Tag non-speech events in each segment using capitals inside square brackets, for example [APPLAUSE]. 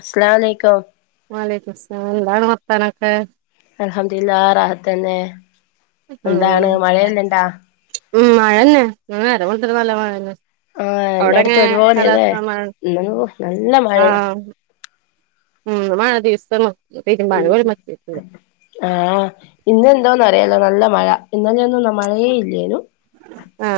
അസ്സലാഅലയ്ക്കും. വാലൈക്കുസ്സലാം എന്താണ് വർത്താനൊക്കെ അൽഹംദുലില്ലാ റാഹത്തന്നെ ഉം എന്താണ് മഴയെല്ലണ്ടോ? ഉം മഴന്നെ [UNINTELLIGIBLE] നല്ല മഴന്നെ. ആഹ് അവ്ടെങ്ങനെ എല്ലായിടത്തും ഒരുപോലെയല്ലേ കാലാവസ്ഥ മഴ ഇന്നൊന്നു നല്ല മഴയാ ആഹ് ഉം നമ്മള് ആ [UNINTELLIGIBLE] ആഹ് ഇന്ന് എന്തോന്നറിയാതെ നല്ല മഴ [UNINTELLIGIBLE] ഒന്നും ന മഴയേ ഇല്ലേനു. ആ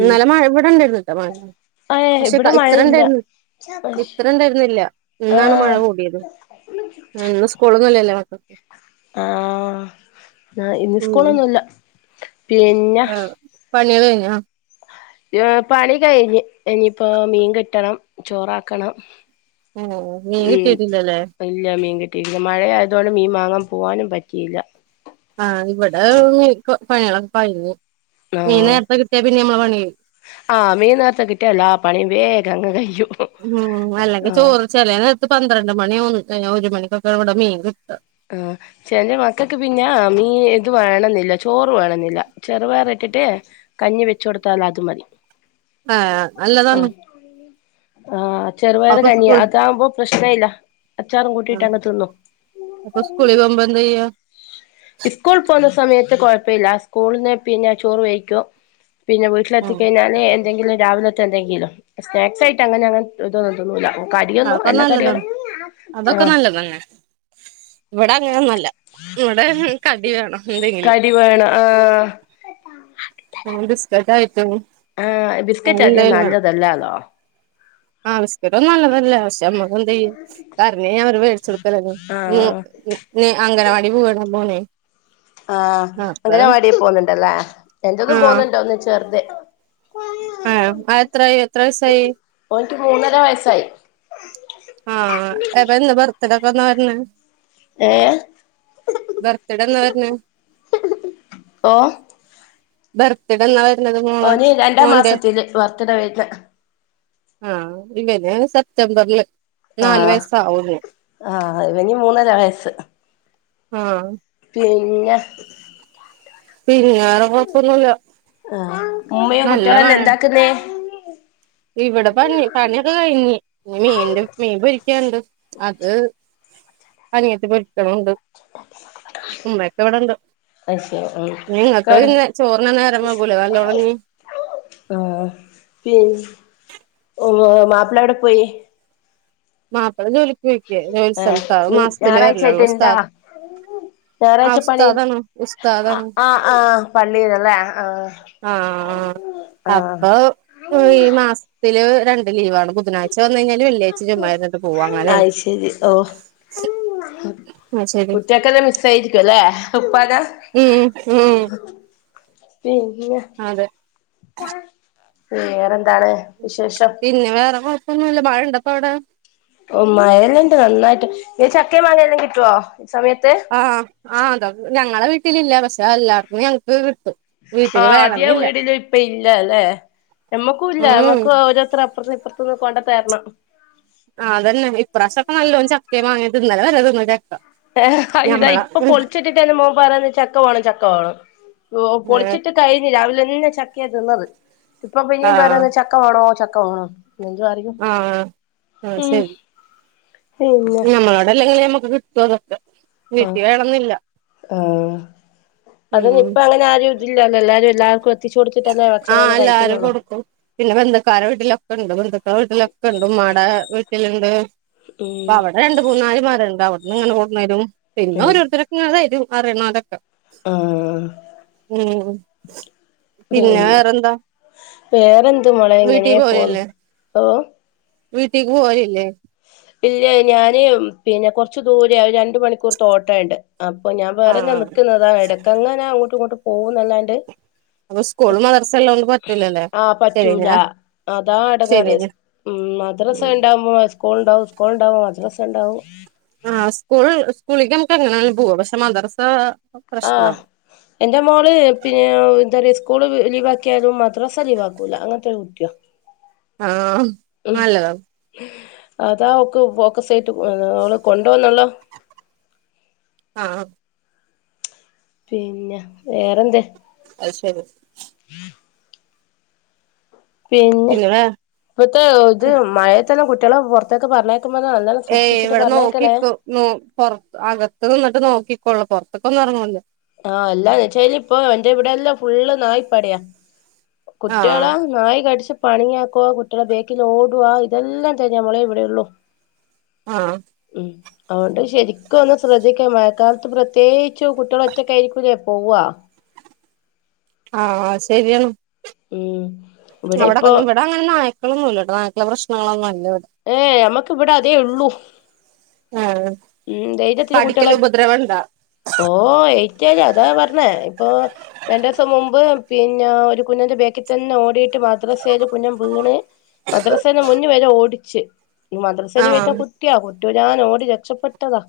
ഉം മഴ ഇവിടെണ്ടായിരുന്നട്ടോ മഴ ഏഹ് പക്ഷെ ഇവിടെ ഇത്ര മഴയില്ല ഇണ്ടായിരുന്നി ഇത്ര ഇണ്ടായിരുന്നില്ല ഇന്നാണ് മഴ ആഹ് കൂടിയത് ആ ഇന്ന് സ്കൂളൊന്നുംല്ലല്ലോ മക്ക് ആ ഇന്ന് ഉം സ്കൂളൊന്നുല്ല. പിന്ന ആഹ് പണികള് കയിഞ്ഞാ? പണി കഴിഞ്ഞ്, ഇനിയിപ്പോ മീൻ കിട്ടണം, ചോറാക്കണം. ഏഹ് മീൻ ഉം കിട്ടിയിട്ടില്ലല്ലേ ഇല്ല മീൻ കിട്ടിയില്ല പിന്നെ മഴയായതോണ്ട് മീൻ വാങ്ങാൻ പോവാനും പറ്റീല്ല. ആഹ് ഇവിടെ പണികളൊക്കെ കൈഞ്ഞു. മീൻ നേരത്തെ കിട്ടിയാൽ പിന്നെ നമ്മളെ പണികഴിം. ആ മീൻ നേരത്തെ കിട്ടിയാലാ പണി വേഗം അങ്ങ് കയ്യും. ഉം അല്ലെങ്കിൽ ചോറ് ചെലേ നേരത്ത് പന്ത്രണ്ട് മണി ഒരു മണിക്കൊക്കെയ ഇവിടെ മീൻ കിട്ട്വ. ആ ക്ഷേന്റെ മക്കക്ക് പിന്നെ മീ ഇത് വേണെന്നില്ല ചോറ് വേണെന്നില്ല ചെറുപയറ് റിട്ട് കഞ്ഞി വെച്ചു കൊടുത്താലതു മതി. ആ നല്ലതാണ്. ആ ചെറുപയറ് അപ്പൊ സ്കൂൾ കഞ്ഞിയ അതാവുമ്പ പ്രശ്നഇല്ല. അച്ചാറും കൂട്ടീട്ടങ്ങു തിന്നും. സ്‌കൂളി പോമ്പ എന്താ ചെയ്യ? അത് കുഴപ്പില്ല സ്കൂളിൽന്ന് പിന്നെ ചോറ് വയ്ക്കും. പിന്നെ ഉം വീട്ടിലെത്തിക്കഴിഞ്ഞാല് എന്തെങ്കിലും രാവിലത്തെ എന്തെങ്കിലും, സ്നാക്സ് ആയിട്ട് അങ്ങനെ അങ്ങനെ ഇതൊന്നും തിന്നൂല്ല. ആപ്പ നല്ലതാ അതൊക്കെ ആ നല്ല തന്നെ. ഇവിടങ്ങനൊന്ന്വല്ല ഇവിടെ കടി വേണം. എന്തെങ്കിലും, കടി വേണം ആ ഉം ബിസ്കറ്റ് ആയി ആ ബിസ്കറ്റധികം നല്ലതല്ലാലോ. ആവിസ്കറ്റൊന്നും നല്ലതല്ല. അവശ്യന്നപ്പ എന്ത ചെയ്യ കരഞ്ഞയിഞ്ഞ അവര് മേടിച്ചോടുക്കലന്നെ ആ മോ ന് അംഗനവാടി പോവണ മോനെ. ആ അപ്പൊ അംഗനവാടീൽ പോകുന്നുണ്ടല്ലേ എന്റതും പോന്നുണ്ട് ഒന്ന് ചെറുത്. ആ ആ എത്രായി എത്ര വയസ്സായി? ഓനിക്ക് മൂന്നര വയസ്സായി. ആ എപ്പൊ എന്ന് ബർത്ത്ഡേ ഒക്കെ എന്നാ വരണേ? ഏ ബർത്ത്ഡേന്ന് പറഞ്ഞ ഓ ബെർത്ഡെ ന്നാ വര് ന്നത് മോളെ ഓന് രണ്ടാം മോന്റെ. മാസത്തില് ബർത്ത്ഡേ വരുന്ന ആ ഇല്ല ഞാ സെപ് റ്റമ്പറില്. ആ ആ ഇവനി മൂന്നര വയസ്സ്. ആ പിന്നെ? പിന്നെ വേറെ കൊഴപ്പൊന്വില്ല. ആ ഉമ്മയും നല്ല മഴ. കുട്ടികളെല്ലാം എന്താക്കുന്നേ ഇവിടെ പണിയെ, പണിയൊക്കെ കഴിഞ്ഞ്, നി മീന്റെ മീൻ പൊരിക്കാൻണ്ട് അത് അനിയത്തി പൊരിക്കണണ്ട് ഉമ്മയൊക്കെ ഇവിടെണ്ട്. അത് ശരി ഉം നിങ്ങക്ക് കേട് പിന്നെ ചോറിന് നേരമാകുമ്പോലല്ലേ [UNINTELLIGIBLE] ആ പിൻ എ മാപ്പിളേടെ പോയി? മാപ്പിള ജോലിക്ക് പോയിരിക്ക്യ ജോലി ആ സ്ഥലത്താ അത് മാസത്തിലേ വരലൊള്ളു. ഞാറാഴ്‌ച്ച പള്ളീണ്ട്? ഉസ്താദാണ് ആ ആ പള്ളീലല്ലേ ആ ആ ആ അപ്പൊ ഈ മാസത്തില് രണ്ട് ലീവാണ് ബുധനാഴ്ച വന്നു കഴിഞ്ഞാല് വെള്ളിയാഴ്ച ചുമ്മായിരുന്നിട്ട് പോകും അങ്ങനെയണ്. സി കുട്ട്യാൾക്കെല്ലാം മിസ്സായിരിക്ക്വല്ലേ ഉപ്പാനെ? ഉം ഉം ഉം പിന്നെ അതെ വേറെന്താ പിന്നെ വേറെ കൊഴപ്പൊന്നുമില്ല മഴയുണ്ടപ്പ അവിടെ ഓ മഴെല്ലാം ഉണ്ട് നന്നായിട്ട് ഇ ചക്ക മാങ്ങെല്ലാം കിട്ടുവോ ഈ സമയത്ത് ആഹ ആ് അതോ ഞങ്ങളെ വീട്ടിലില്ല പക്ഷെ എല്ലാടത് ഞങ്ങക്ക് കിട്ടും വീട്ടില് ആഹ ആദ്യ വേണംന്നില്ല വീടിലും ഇപ്പ ഇല്ല ഇല്ല അല്ലേ നമ്മക്കും ഇല്ല ഉം നമ്മക്ക് ഓരോരുത്ത അപ്പുറത്തും ഇപ്പുറത്തന്ന് കൊണ്ട തരണം ആഹ്തന്നെ ഇപ്രാവശ്യൊക്കെ നല്ലോം ചക്കയും മാങ്ങേ തിന്നല വല്ല തിന്ന ച ഇതാ ഇപ്പൊ പൊളിച്ചിട്ടിട്ട്ന്റെ മോൻ പറയയാന്ന് ചക്ക വേണം ചക്ക വേണം ഓ പൊളിച്ചിട്ട് കഴിഞ്ഞഞ് രാവിലെ പിന്നെ ചക്കയ തിന്നത് ഇപ്പൊ ആഹ് പിന്നെയും വേണോന്ന് ചക്കമാേണോ ചക്കമാണോ ആഹ് [UNINTELLIGIBLE] ഉം പിന്നെ നമ്മളോട അല്ലെങ്കിലും നമ്മക്ക് കിട്ടും അതൊക്കെ വീട്ടിൽ വേണംന്നില്ല ആ അതന്ന ഉം ഇപ്പ അങ്ങനെ ആരും ഇതില്ലല്ലോ എല്ലാരും എല്ലാക്കും കൊടുത്തില്ല ആ എല്ലാരും കൊടുക്കും പിന്നെ ബന്ധുക്കരുടെ വീട്ടിലൊക്കെ ഇണ്ട് ബന്ധുക്കള വീട്ടിലൊക്കെ ഇണ്ട് ഉമ്മാ ടെ വീട് ട്ടിലുണ്ട് അപ്പ അവിടെ രണ്ട് മൂന്നാലിമാരണ്ട് അവിടുന്ന് ഇങ്ങനെ കുണ്ട് വരും പിന്നെ ഓരുത്തരക്ക തരും അറിനോലാകെ അറിയണം ആ പിന്നെ വേറെന്ത് മോളേ വീട്ടിൽ എങ്ങനെയാ പോന്ന പോവലില്ലേ ഓ വീട്ടിക്ക് പോയില്ലേ ഇല്ല ഞാന് പിന്നെ കൊറച്ചു ദൂരയാ രണ്ട് മണിക്കൂർ ഓട്ടണ്ട് അപ്പൊ ഞാൻ വറെ ഞമ്മക്ക് ആഹ് നിക്കക്കുന്നതാ ഇടക്ക എങ്ങനാ അങ്ങോട്ടും ഇങ്ങോട്ട് പോകുന്നല്ലാണ്ട് അപ്പൊ സ്കൂള് മദ്രസ ഉള്ളോണ്ട് പറ്റൂലല്ലേ ആ ശരി പറ്റൂല ഞാ അതാ ശരി അടങ്ങേറ് ഞാ ഉം മദ്രസ ഇണ്ടാവുമോ സ്കൂൾ ഇണ്ടാവും സ്കൂൾ ഉണ്ടാവോ മദ്രാസ ഇണ്ടാവും ആ സ്കൂൾ സ്കൂളിലക്ക് നമുക്ക് എങ്ങനാ പോവ പക്ഷെ മദർസ ആ എന്റെ മോള് പിന്നെ എന്താ പറയ യിസ് കൂള് ലീ ലീവാക്കിയായാലും മാത്രം മദ്രസ ലീവാക്കൂല അങ്ങനത്തെരു കുട്ടിയ ആ നല്ലത അതാ അവക്ക് ഫോക്കസ് ആയിട്ട് [UNINTELLIGIBLE] അവള് കൊണ്ടോന്നല്ലോ ആഹ് പിന്നെ വേറെന്ത അത്ശരി പിന്നെ ഇപ്പത്തെ ഇത് മഴയ തന്നെ കുട്ടികളെ പുറത്തേക്കെ പറഞ്ഞയ ഏയ് ഇവിടെ നോക്കിക്കും ന പുറത്ത് അകത്തു നിന്നിട്ട് നോക്ക ള്ളൂ പുറത്തൊക്കോന്നും ഇറങ്ങില്ല ആ എല്ലാന്ന്ച്ചല് ഇപ്പോ എന്റെ ഇവിടെല്ലാം ഫുള്ള് നായിപ്പടയാ ആഹ് കുട്ടികളാ നായി കടിച്ച പണിയാക്കുവ കുട്ടികള ബേക്കിൽ ഓടുവാ ഇതെല്ലാം തഞ്ഞ മളേ ഇവിടെയള്ളു ആ അതുകൊണ്ട് ശരിക്കും ഒന്ന് ശ്രദ്ധിക്കാ മഴക്കാലത്ത് പ്രത്യേകിച്ച് കുട്ടികള ഒറ്റയ്ക്ക കെ പോവ ആഹ് ശരിയാണ് ഉം ഇവിടെ ഇപ്പൊ അവിടെങ്ങ ഇവിടെ അങ്ങനെ നായക്കളൊന്നും ഇല്ലട്ടോ നായക്കളെ പ്രശ്നങ്ങളൊന്നുമില്ല ഏയ് നമ്മക്ക് ഇവിടെ അതേ ഉള്ളൂ ആഹ് ഉം ദയിരത്തിൽ കുട്ടികളെ കടിക്കല് ഉപദ്രവണ്ടാ ഓ ഏറ്റ അതാ പറഞ്ഞേ ഒ രണ്ട ദിവസം മുമ്പ് പിന്നെ ഒരു കുഞ്ഞിന്റെ ബേക്കിൽ തന്നെ ഓടിട്ട് മദ്രസയില് കുഞ്ഞു വീ- ണ് മദ്രാസന്നെ മുന്നെ വരെ ഓടിച്ച് മദ്രസയിൽ പോയിട്ട ആഹ് കുട്ടിയാ കുട്ടി ഞാൻ ഓടി രക്ഷപ്പെട്ടതാ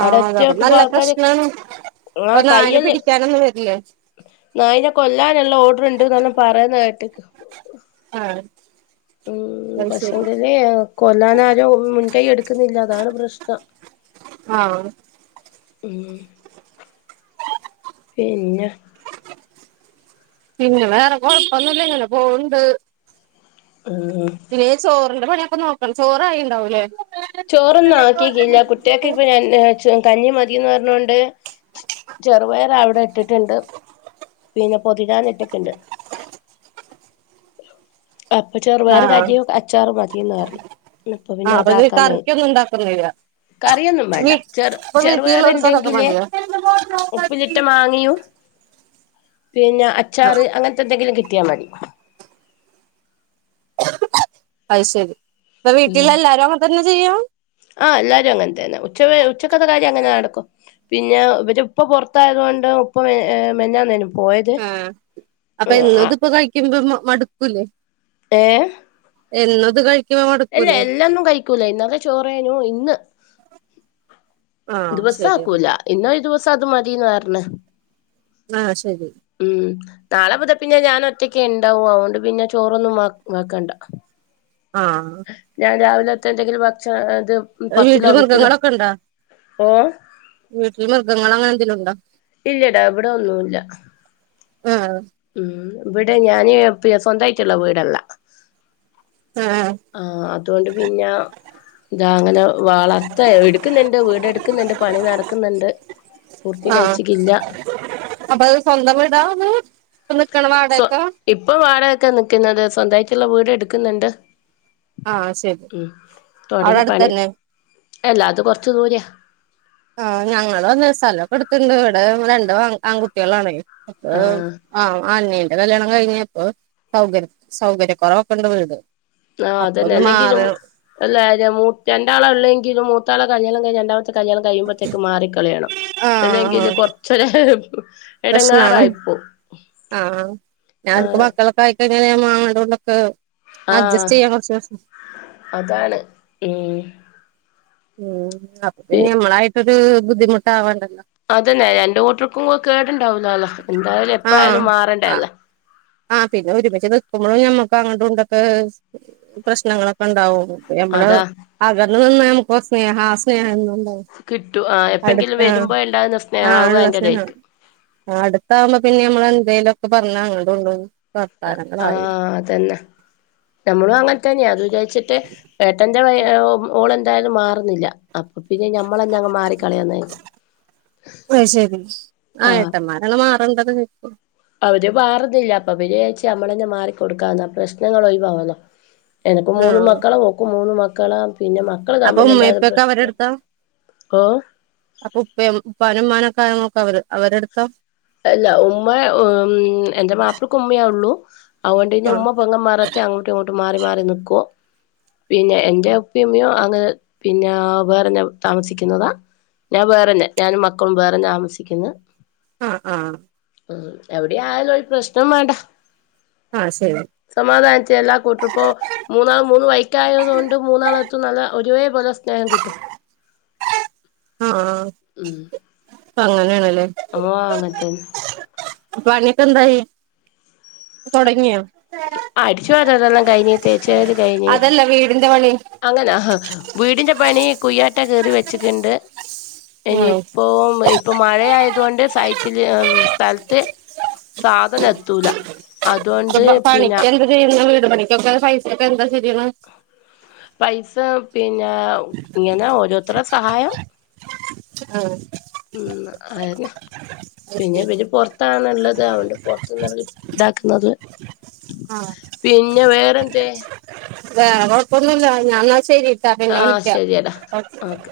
ആ അവിടെ എത്തി അതപ്പ നോക്കുമ്പോ നല്ല ആൾക്കാര് പ്രശ്നാണ് ആ അപ്പൊ നായെ കയ്യല് പിടിക്കാനൊന്നും വരില്ലേ നായിനെ കൊല്ലാനുള്ള ഓർഡർ ഇണ്ടെന്ന് പറയുന്ന കേട്ട് ആഹ് ഉം അത് ശരി പക്ഷെങ്കിൽ കൊല്ലാനാരും മുൻകൈ എടുക്കുന്നില്ല അതാണ് പ്രശ്നം ആഹ് മ് പിന്നെ പിന്നെ വേറെ കൊഴപ്പൊന്നില്ല ങ്ങനെ പോ ണ്ട് ഉം പിന്നെ ചോറിന്റെ പണിയൊക്കെ നോക്കണം ചോറയി ഇണ്ടാവുലെ ചോറൊന്നും ആക്കിക്കില്ല കുട്ടിയാക്ക് ഇപ്പ ഞാൻ കഞ്ഞി മതി ന്ന് പറഞ്ഞോണ്ട് ചെറുപയർ അവ്ടെ ഇട്ട്ട്ട് ഇണ്ട് പിന്നെ പൊതിരാൻ ഇട്ട്ക്ക്ണ്ട് അപ്പ ചെറുപയർ ആഹ് കഞ്ഞിയും അച്ചാറും മതിന്ന് പർണ് ന്നാ ഇപ്പ പിന്നെ ആഹ് അപ്പൊ ഇത് അതാക്കാന്ന് കെര് കറിക്കൊന്നും ഉണ്ടാക്കുന്നില്ല കറിയൊന്നും വീ വേണ്ട ചെറു ഇപ്പൊ ചെറു പയർ വീട്ടിലുള്ളവർക്ക് അതൊക്കെ ഇണ്ടെങ്കിൽ മതിയോ ഉപ്പിലിട്ട മാങ്ങയും പിന്നെ അച്ചാറ് അങ്ങൻത്തെ എന്തെങ്കിലും കിട്ടിയാ മതി അയ് ശരി ഇപ്പ വീട്ടിൽ എല്ലാരും അങ്ങൻ തന്നെ ചെയ്യാ ആഹ് എല്ലാരും അങ്ങനെ തന്നെ ഉച്ച വരെ ഉച്ചക്കത്തെ കാര്യം അങ്ങനെ നടക്കും പിന്നെ ഇവരു ഉപ്പാ പൊറത്തായതോണ്ട് ഉപ്പ മെൻ ഏ മെനഞ്ഞാന്നെനു പോ ആ അപ്പ എന്നും ഇത് ഇപ്പ കഴിക്കുമ്പം മടുക്കൂലെ ഏ എന്നും ഇത് കഴി അല്ല എല്ലാം ഒന്നും കഴിക്കൂലാ ഇന്നലെ ചോറെയ്നു ഇന്ന് ആഹ് ദിവ്സം ശരിയാണ് ആക്കൂലാ ഇന്നൊരു ദിവസം അത് മതിന്ന് പരൺ ആ ശരി നാളെ മുതൽ പിന്നെ ഞാൻ ഒറ്റക് ഇണ്ടാവു അയോണ്ട് പിന്നെ ചോറൊന്നും വെ വെക്കണ്ട ആഹ് ഞാൻ രാവിലെത്തെ എന്തെങ്കിലും ഭക്ഷണം ഇത് വീട്ടിൽ പത്തിലോ കിത്തിലോ മൃഗങ്ങളൊക്കെ ഇണ്ടോ ഓ വീട്ടിൽ മൃഗങ്ങൾ അങ്ങനെ എന്തെലും ഇണ്ടോ ഇല്ലടാ ഇവടെ ഒന്നുല്ലാ ആഹ് ഉം ഇവടെ ഞാന് സ്വന്തയിട്ട് ഇള്ള വീട് അല്ല ആഹ് ആ അതുകൊണ്ട് പിന്നാ ഇന്താ അങ്ങനെ വളർത്താ ഇട്ക്ക്ന്ന്ണ്ട് വീട് എട്ക്ക്ന്ന്ണ്ട് പണി നടക്ക്ന്ന്ണ്ട് ആ അപ്പ അയ് സ്വന്തം വീടാണ് സൊ ഇപ്പൊ വാടകക്കാ നിക്ക്ന്നത് സ്വന്തായിട്ടുള്ള വീട് എട്ക്ക്ന്ന്ണ്ട് ആഹ് ശരി ഉം അവിടെ തൊടങ്ങി പണി അടുത്തന്നെ അല്ല അത് കൊറച്ച് ദൂരെയാ ആ ഞങ്ങളും അതെ സ്ഥലൊക്കെ ഇട്ത്ത്ണ്ട് ഇവടെ രണ്ട് ആൺ ആൺകുട്ടെളാണെ അപ്പ ഏ ആഹ് ആ അനിയന്റെ കല്യാണം കഴിഞ്ഞ് അപ്പ സൗകര്യ സൗകര്യ കൊറവോക്കെ ഇണ്ട്‌ വീട് ആ അപ്പൊ അതെന്നെ ഒന്ന് അല്ലെങ്കിലും മാറി എല്ലാരെ മൂ രണ്ടാൾ ഒള്ളെങ്കിലും മൂത്താളെ കല്യാണം കഴിഞ്ഞാ രണ്ടാമ കല്യാണം കഴിയുമ്പഴത്തേക്കും മാറിക്കളയണം ആ അല്ലെങ്കിൽ കൊർച്ചോരു എടങ്ങേറായിപ്പോവും ഞ ഇപ്പ മക്കളൊക്കെ ആയി കഴിഞ്ഞാൽ ഞാമ അങ്ങട്ടും ഇങ്ങട്ടും ഒക്കെ ആ അതാണ് ഉം ഉം അപ്പ പി പിന്നെ നമ്മളായിട്ടൊര് ബുദ്ധിമുട്ടാവണ്ട അതെന്നെ രണ്ട് കൂട്ടർക്കും കേട് ഇണ്ടാവൂലാലോ എന്തായാലും ആ എപ്പ ആയാലും മാറണ്ടെ ആ അല്ലേ ആ പിന്നെ ഒരുമിച്ച് നിക്കുമ്പളും ഞമ്മക്ക് അങ്ങട്ടും ഇങ്ങട്ടും ഒക്കെ പ്രശ്നങ്ങളൊക്കെ ഇണ്ടാവും പ്പ ഞമ്മൾ അതാ അകന്ന് നിന്നാ നമക്ക് കൊർച്ച് സ്നേഹാ ആ സ്നേഹം എന്നും അയ് ഇണ്ടാവും കിട്ടും ആ എപ്പെങ്കിലും അട്ത്ത് വരുമ്പോ ഉണ്ടാകുന്ന ആ സ്നേഹം അത് ഇള്ള സ്നേഹം ഭയങ്കരായിരിക്കും ആ അടുത്താവുമ്പോ പിന്നെ ഞമ്മള് എന്തേലും ഒക്കെ പർണ് അങ്ങട്ടും ഇങ്ങട്ടും അ ആ അതെന്നെ ഞമ്മളും അങ്ങൻ തന്നെയാ അത് ച്ചിട്ട് ഏട്ടന്റെ വൈ ഓൾ എന്തായാലും മാറുന്നില്ല അപ്പ പിന്നെ ഞമ്മളെന്നെ അങ്ങ് മാറിക്കളയാന്ന് കരിതി ആ ഏട്ടന്മാരാണ് മാറണ്ടത് ഇപ്പോ അവര് മാറുന്നില്ല അപ്പ പിന്നെ വിചാര്ച്ച് ഞമ്മളെന്നെ മാറിക്കൊട്ക്കാന്ന് ആ പ്രശ്നങ്ങൾ ഒഴിവാവൊല്ലോ എനക്ക് മൂന്ന് മക്കളാ ഓക്കും മൂന്ന് മക്കളാ പിന്നെ മക്കള് അപ്പ ഉമ്മേം തമ്മിലുണ്ടായത് ഉപ്പയൊക്കെ അവരെ പ്രശ്നം അടുത്താ ഓഹ് അപ്പ ഉപ്പേ ഉപ്പാനി ഉമ്മാനൊ ക്കെ ആരാ നോക്കാ അവര് അവരെട്ത്താ അല്ല ഉമ്മ മ്മ് എൻ്റെ മാപ്പളക്ക് ഉമ്മയൊള്ളു അതുകൊണ്ട് പിന്നെ ആഹ് ഉമ്മ പെ ങ്ങമാരെട്ത്തെ അങ്ങോട്ടും ഇങ്ങോട്ടും മാറി മാറി നിക്കും പിന്നെ എന്റെ ഉപ്പിംഉമ്മിയൂം അങ്ങ് പിന്നാ വേറെ ഞ താമസിക്കുന്നതാ ഞാൻ വേറെന്നെ ഞാൻ മക്കളും വേറെ താമസിക്കുന്ന് ആ ആ മ്മ് എവിടെ ആയാലും ഒര് പ്രശ്നം വേണ്ട ആ ശരി സമാധാനത്തി എല്ലാ കൂട്ടരുപ്പോ മൂന്നാൾ മൂന്ന് വൈക്കായത് കൊണ്ട് മൂന്നാളത്തും നല്ല ഒരുവേ പോലെ സ്നേഹം കിട്ടും മ്മ് ഇപ്പങ്ങനേണ്ല്ലേ ഓ അങ്ങൻതന്നെ പണിയൊക്കെ എന്തായി തൊടങ്ങിയാ അടിച്ചുവാരെലെല്ലാം കഴഞ് തേച്ച് വാരല് കൈഞ് അതല്ല വീടിന്റെ പണി അങ്ങനാ വീടിന്റെ പണി കുയ്യാറ്റാ ട്ട കീറി വെച്ചിട്ട്ണ്ട് ഉം ഇനിയിപ്പോ ഇപ്പൊ മഴയായതുകൊണ്ട് സൈറ്റില് സ്ഥലത്ത് സാധനം എത്തൂല അതുകൊണ്ട് അപ്പ പിന്നെ പണിക്ക് എന്താ ചെയ്യുണെ വീട് പണിക്കൊക്കെ പൈസൊക്കെ എന്താ ചെയ്യണെ പൈസ പിന്നാ ഇങ്ങനെ ഓരോരുത്തരെ സഹായം ആഹ് മ്മ് അതനെ അത് പിന്നെ ശരി ഇവര് പൊർത്താണ് ഒള്ളത് അവോണ്ട് പൊർത്ത്ന്നാവര് ഇതാക്കുന്നത് ആഹ് പിന്നെ വേറെന്തേ വേറെ കൊഴപ്പൊന്നുല്ല ഞൻ ന്നാ ശരിട്ടാ പിന്നെ ആഹ് വിളിക്കാ ശരിയടാ ഓകെ ഓക്കെ